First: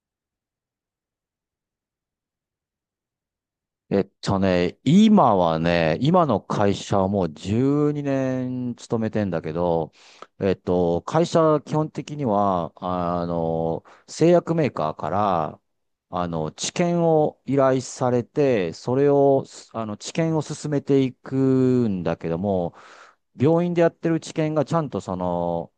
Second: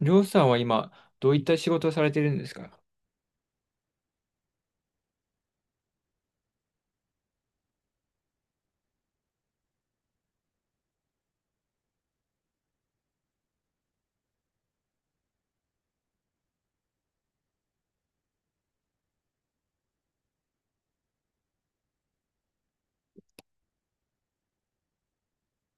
りょうさんは今、どういった仕事をされてるんですか？今はね、今の会社はもう12年勤めてんだけど、会社は基本的には、製薬メーカーから、治験を依頼されて、それを、治験を進めていくんだけども、病院でやってる治験がちゃんとその、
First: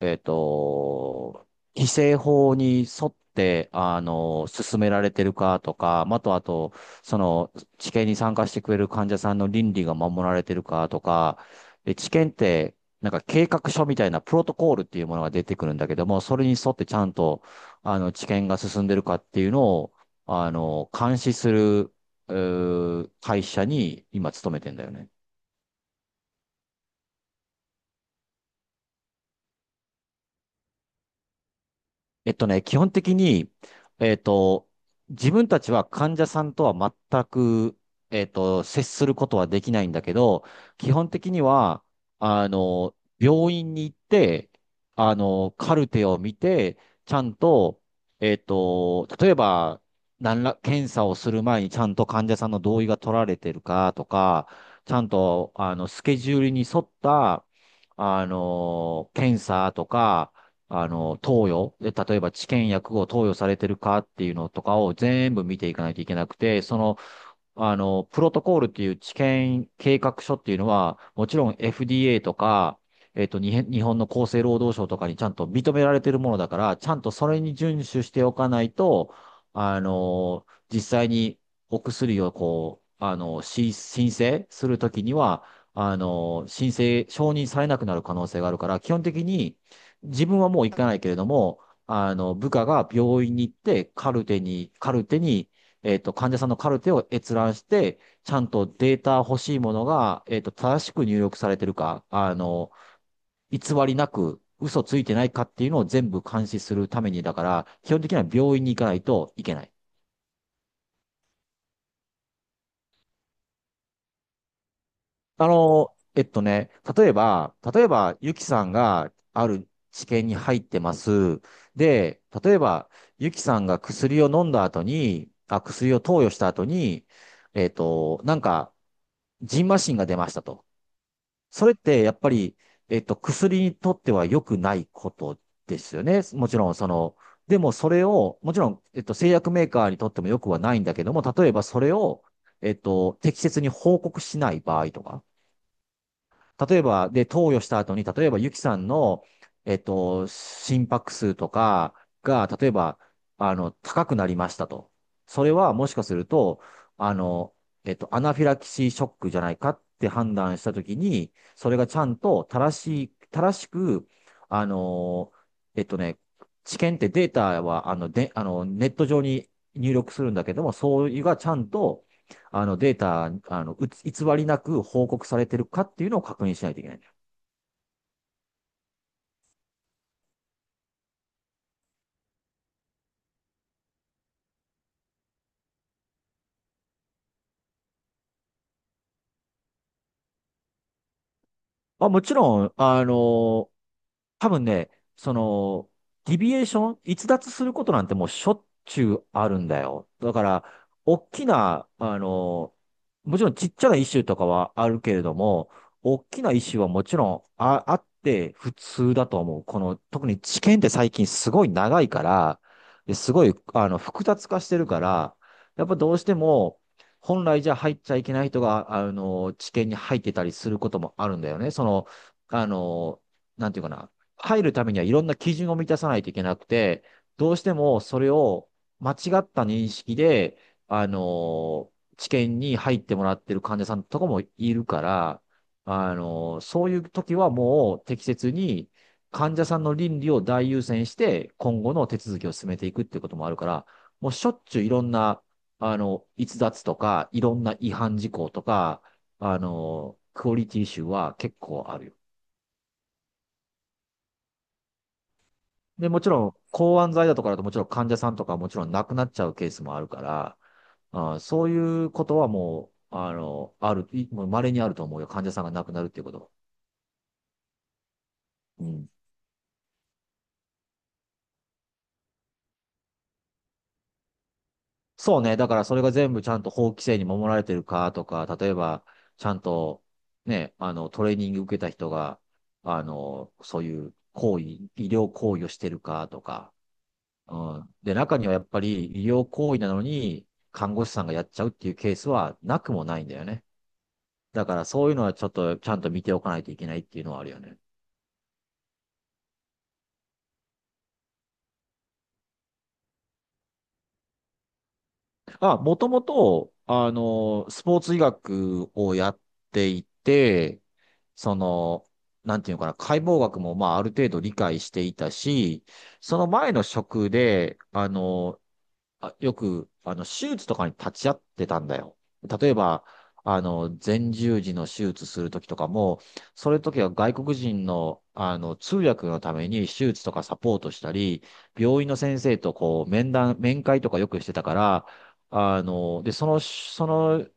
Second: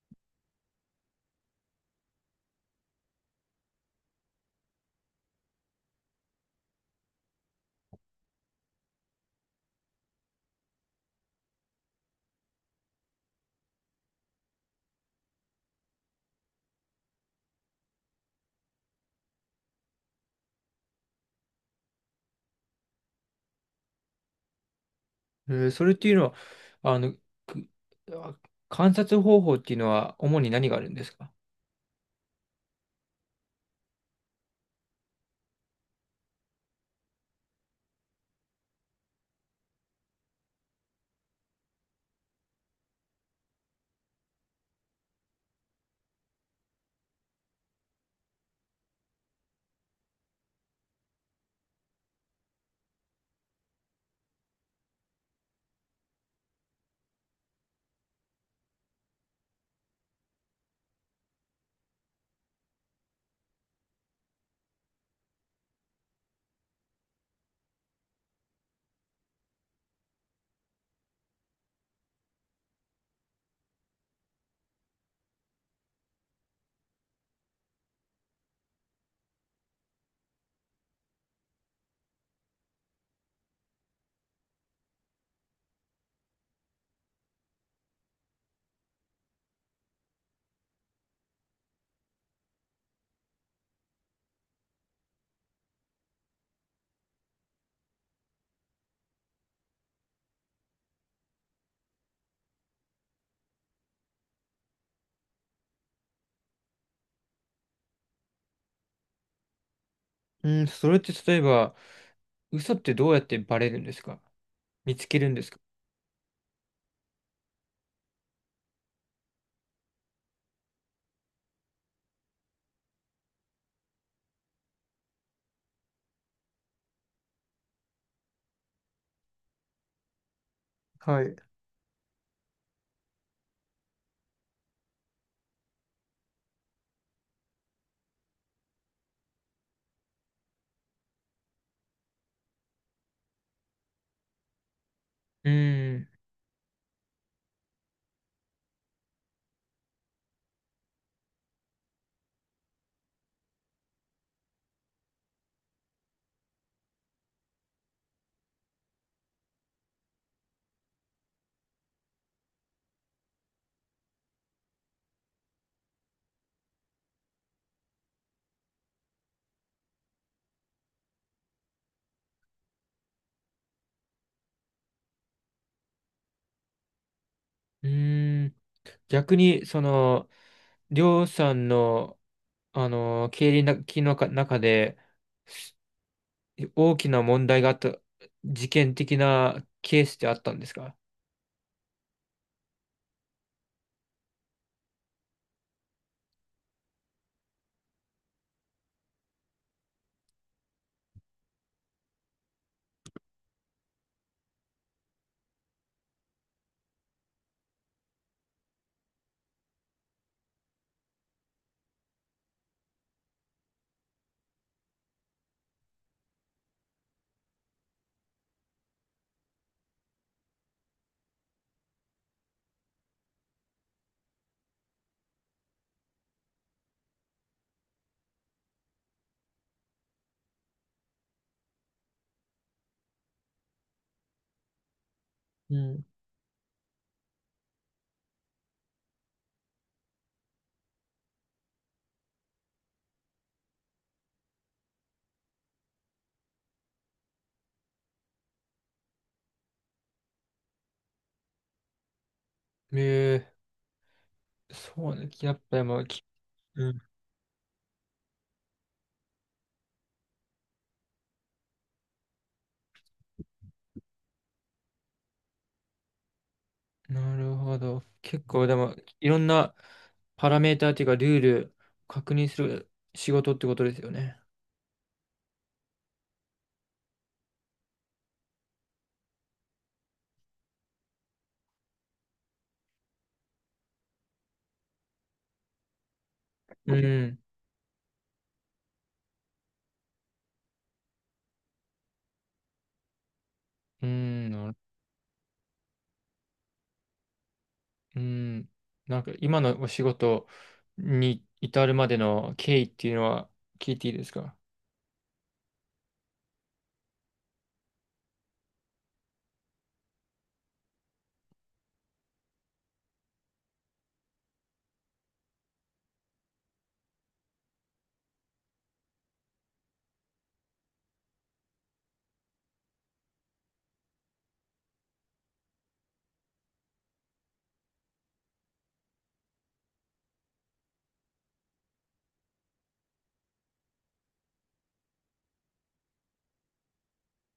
えっと、規制法に沿って、進められてるかとか、まあと、あと、その、治験に参加してくれる患者さんの倫理が守られてるかとか、で、治験って、なんか計画書みたいなプロトコールっていうものが出てくるんだけども、それに沿ってちゃんと、治験が進んでるかっていうのを、監視する、う会社に今勤めてんだよね。それっていうのは、あの、くあ観察方法っていうのは主に何があるんですか？基本的に、えっと、自分たちは患者さんとは全く、接することはできないんだけど、基本的には、病院に行って、カルテを見て、ちゃんと、例えば、検査をする前にちゃんと患者さんの同意が取られてるかとか、ちゃんと、スケジュールに沿った、検査とか、投与、で、例えば治験薬を投与されてるかっていうのとかを全部見ていかないといけなくて、その、プロトコールっていう治験計画書っていうのは、もちろん FDA とか、えっと、にへん日本の厚生労働省とかにちゃんと認められてるものだから、ちゃんとそれに遵守しておかないと、実際にお薬をこう、申請するときには、申請、承認されなくなる可能性があるから、基本的に自分はもう行かないけれども、部下が病院に行って、カルテに、患者さんのカルテを閲覧して、ちゃんとデータ欲しいものが、正しく入力されてるか、偽りなく、嘘ついてないかっていうのを全部監視するために、だから、基本的には病院に行かないといけない。うん、それって例えば、嘘ってどうやってバレるんですか？見つけるんであすか？の、えっとね、例えば、ゆきさんがある治験に入ってます。で、例えば、ゆきさんが薬を飲んだ後に、あ、薬を投与した後に、なんか、ジンマシンが出ましたと。はい。うそれってやっぱり、薬にとっては良くないことですよね。もちろん、その、でもそれを、もちろん、製薬メーカーにとっても良くはないんだけども、例えばそれを、適切に報告しない場合とか、ーん。例えば、で、投与した後に、例えば、ゆきさんの、心拍数とかが、例えば、高くなりましたと。それは、もしかすると、あの、アナフィラキシーショックじゃないかって判断したときに、それがちゃんと正しく、あの、えっとね、治験ってデータは、あの、で、あの、ネット上に入力するんだけども、そういうがちゃんと、データ、偽りなく報告されてるかっていうのを確認しないといけないんだよ。うーん。逆に、その、りょうさんの、経理のきのか中で、す大きな問題があった、事件的なケースってあったんですか？まあ、もちろん、多分ね、その、ディビエーション、逸脱することなんてもうしょっちゅうあるんだよ。だから、大きな、もちろんちっちゃなイシューとかはあるけれども、大きなイシューはもちろんあ、あって普通だと思う。この、特に知見って最近すごい長いから、ですごい、複雑化してるから、やっぱどうしても、本来じゃ入っちゃいけない人が、知見に入ってたりすることもあるんだよね。その、あの、なんていうかな。入るためにはいろんな基準を満たさないといけなくて、どうしてもそれを間違った認識で、治験に入ってもらってる患者さんとかもいるから、うん。そういう時はもう適切に患者さんの倫理を大優先して、今後の手続きを進めていくっていうこともあるから、もうしょっちゅういろんな、逸脱とか、いろんな違反事項とか、クオリティイシューは結構あるよ。えー、そうね。やっぱりもう。で、もちろん、う抗ん。がん剤だとかだともちろん患者さんとかもちろん亡くなっちゃうケースもあるから、あー、そういうことはもう、あの、ある、いもう稀にあると思うよ。患者さんが亡くなるっていうこと。なるほど。結構でうも、ん。いろんなパラメーターっていうか、ルール確認する仕事ってことですよね。そうね。だからそれが全部ちゃんと法規制に守られてるかとか、例えば、ちゃんと、ね、トレーニング受けた人が、そういう医療行為をしてるかとか、うん。うん。で、中にはやっぱり医療行為なのに、看護師さんがやっちゃうっていうケースはなくもないんだよね。うん。なだかる。らそういうのはちょっとちゃんと見ておかないといけないっていうのはあるよね。うん。なんか今のお仕事に至るまでの経緯っていうのは聞いていいですか？あ、もともと、スポーツ医学をやっていて、その、なんていうのかな、解剖学もまあある程度理解していたし、その前の職で、あ、よく、手術とかに立ち会ってたんだよ。例えば、前十字の手術するときとかも、それときは外国人の、通訳のために手術とかサポートしたり、病院の先生とこう、面会とかよくしてたから、あの、で、その、その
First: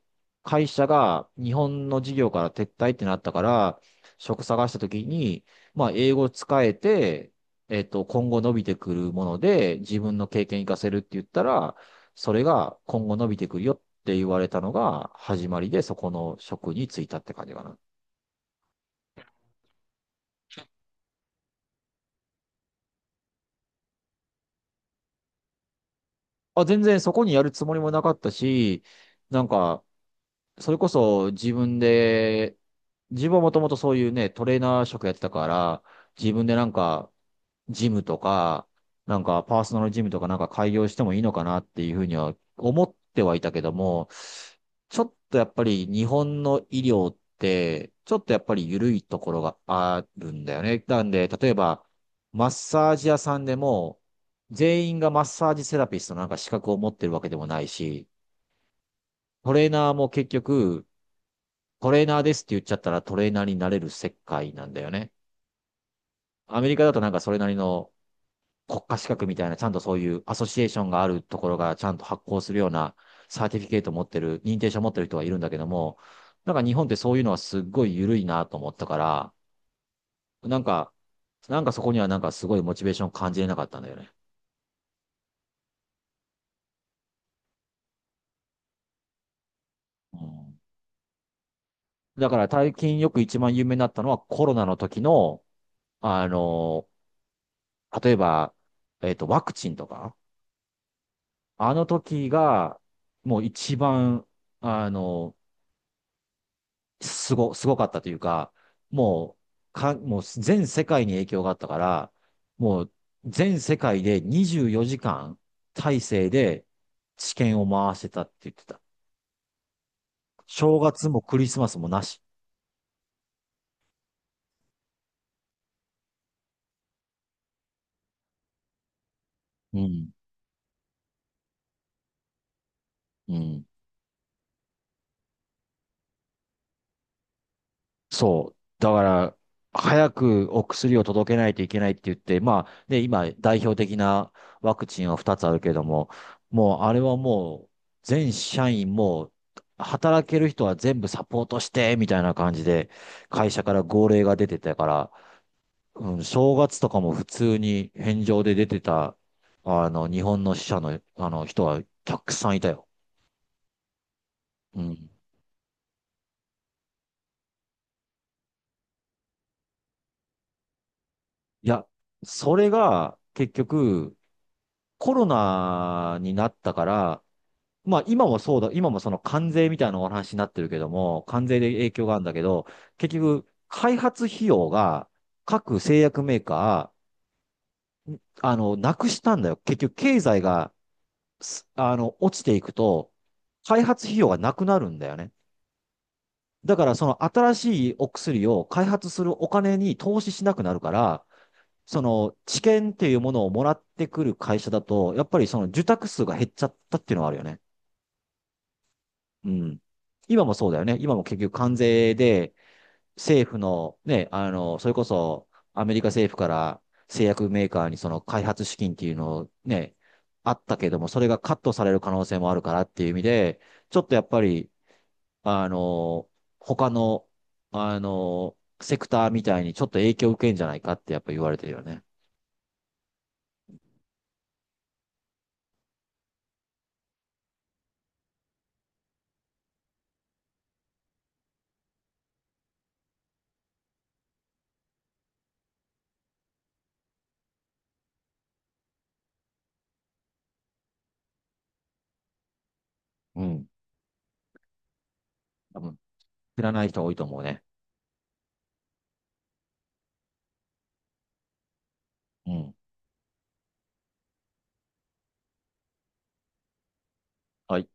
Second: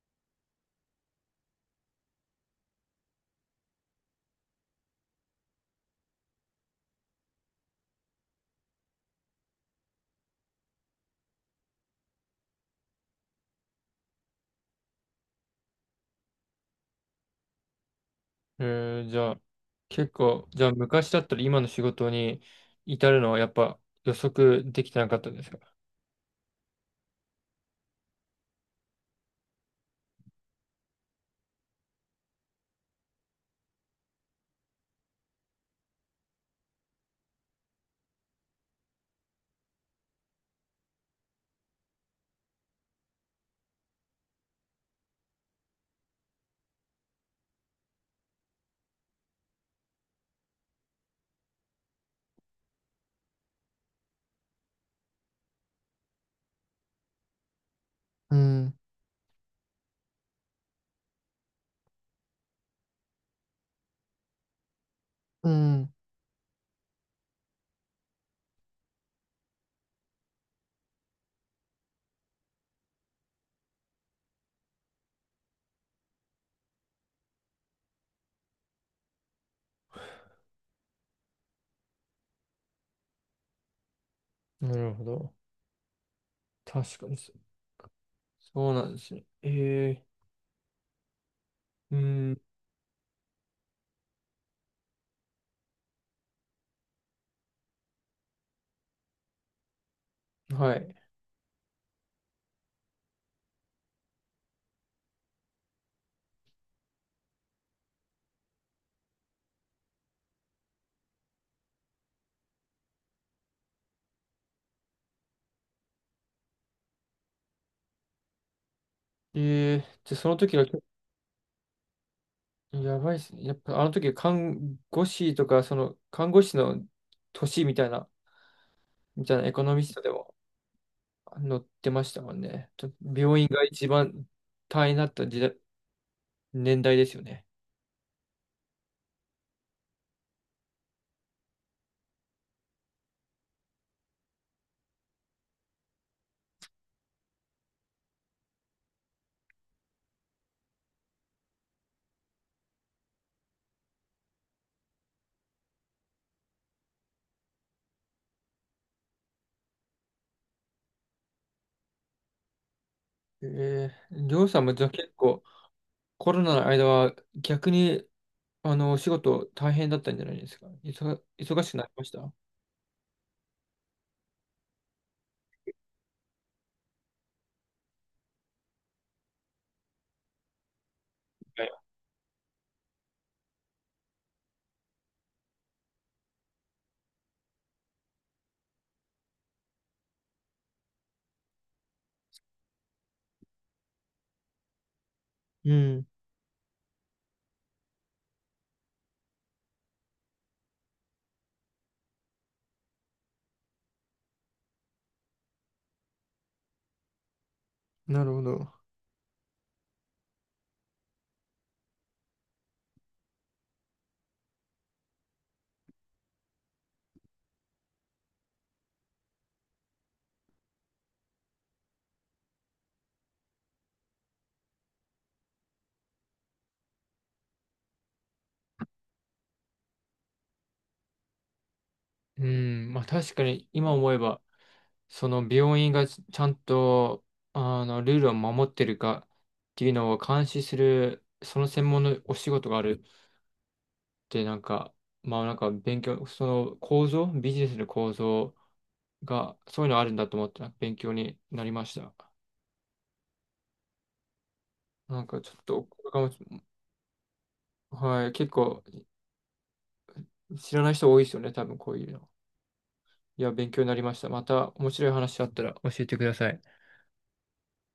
会社が日本の事業から撤退ってなったから、職探したときに、まあ、英語使えて、今後伸びてくるもので、自分の経験活かせるって言ったら、それが今後伸びてくるよって言われたのが始まりで、そこの職に就いたって感じかな。えー、じゃあ、結構、じゃあ昔だったら今の仕事に至るのはやっぱ予測できてなかったですか？あ、全然そこにやるつもりもなかったし、なんか、それこそ自分で、自分はもともとそういうね、トレーナー職やってたから、自分でなんか、ジムとか、なんかパーソナルジムとかなんか開業してもいいのかなっていうふうには思ってはいたけども、ちょっとやっぱり日本の医療って、ちょっとやっぱり緩いところがあるんだよね。なんで、例えば、マッサージ屋さんでも、全員がマッサージセラピストのなんか資格を持ってるわけでもないし、うん。トレーナーも結局、トレーナーですって言っちゃったらトレーナーになれる世界なんだよね。うん。アメリカだとなんかそれなりの国家資格みたいな、ちゃんとそういうアソシエーションがあるところがちゃんと発行するようなサーティフィケート持ってる、認定証持ってる人がいるんだけども、なんか日本ってそういうのはすっごい緩いなと思ったから、なんか、なんかそこにはなんかすごいモチベーション感じれなかったんだよね。なるほど。確かにそそうなんですね。えうん。ー、うだかん。ら最近よく一番有名になったのはコロナの時の、あの、例えば、ワクチンとか、はい。あの時が、もう一番、あの、すごかったというか、ももう全世界に影響があったから、もう全世界で24時間体制で治験を回してたって言ってた。えー、じゃあその時が、正月もクリスマスもなし。やばいですね。やっぱあの時看護師とか、その看護師の年みたいな、みたいなエコノうミストでん。も載ってましたもんね。とう病院がん。一番大変だった時代、年代ですよね。そう。だから、早くお薬を届けないといけないって言って、まあ、ね、今、代表的なワクチンは2つあるけれども、もう、あれはもう、全社員もう、働ける人は全部サポートして、みたいな感じで、会社から号令が出てたから、うん、正月とかも普通に返上で出てた、日本の死者の、人はたくさんいたよ。えー、りょうさんもうじゃあん。い結構コロナの間は逆にあのお仕事大変だったんじゃないですか。忙しくなや、りましたは。それが、結局、コロナになったから、まあ今もそうだ、今もその関税みたいなお話になってるけども、関税でい影響があるんだけど、結局、開発費用が各製薬メーカー、なくしたんだよ。結局、経済が、すあの、落ちていくと、開発費用がなくなるんだよね。うん、だから、その新しいお薬を開発するお金に投資しなくなるから、その知見っていうものをもらってくる会社だと、やっぱりその受託数が減っちゃったっていうのはあるよね。なるほど。うん。今もそうだよね。今も結局関税で政府のね、それこそアメリカ政府から製薬メーカーにその開発資金っていうのをね、あったけども、それがカットされる可能性もあるからっていう意味で、ちょっとやっぱり、あの、他の、セクターみたいにちょっと影響を受けんじゃないかってやっぱ言われてるよね。うん、まあ確かに今思えばその病院がちゃんと、あの、ルールを守ってるかっていうのを監視する、その専門のお仕事があるって、なんか、まあ、なんか勉強、その構造、ビジネスの構造が、そういうのあるんだと思って勉強になりました。うん。なんかちょっ多と、こ分、れかも。知らない人多いと思うね。はい、結構知らない人多いですよね、多分こういうの。うん。いや、勉強になりました。また面白い話あったら教えてください。はい。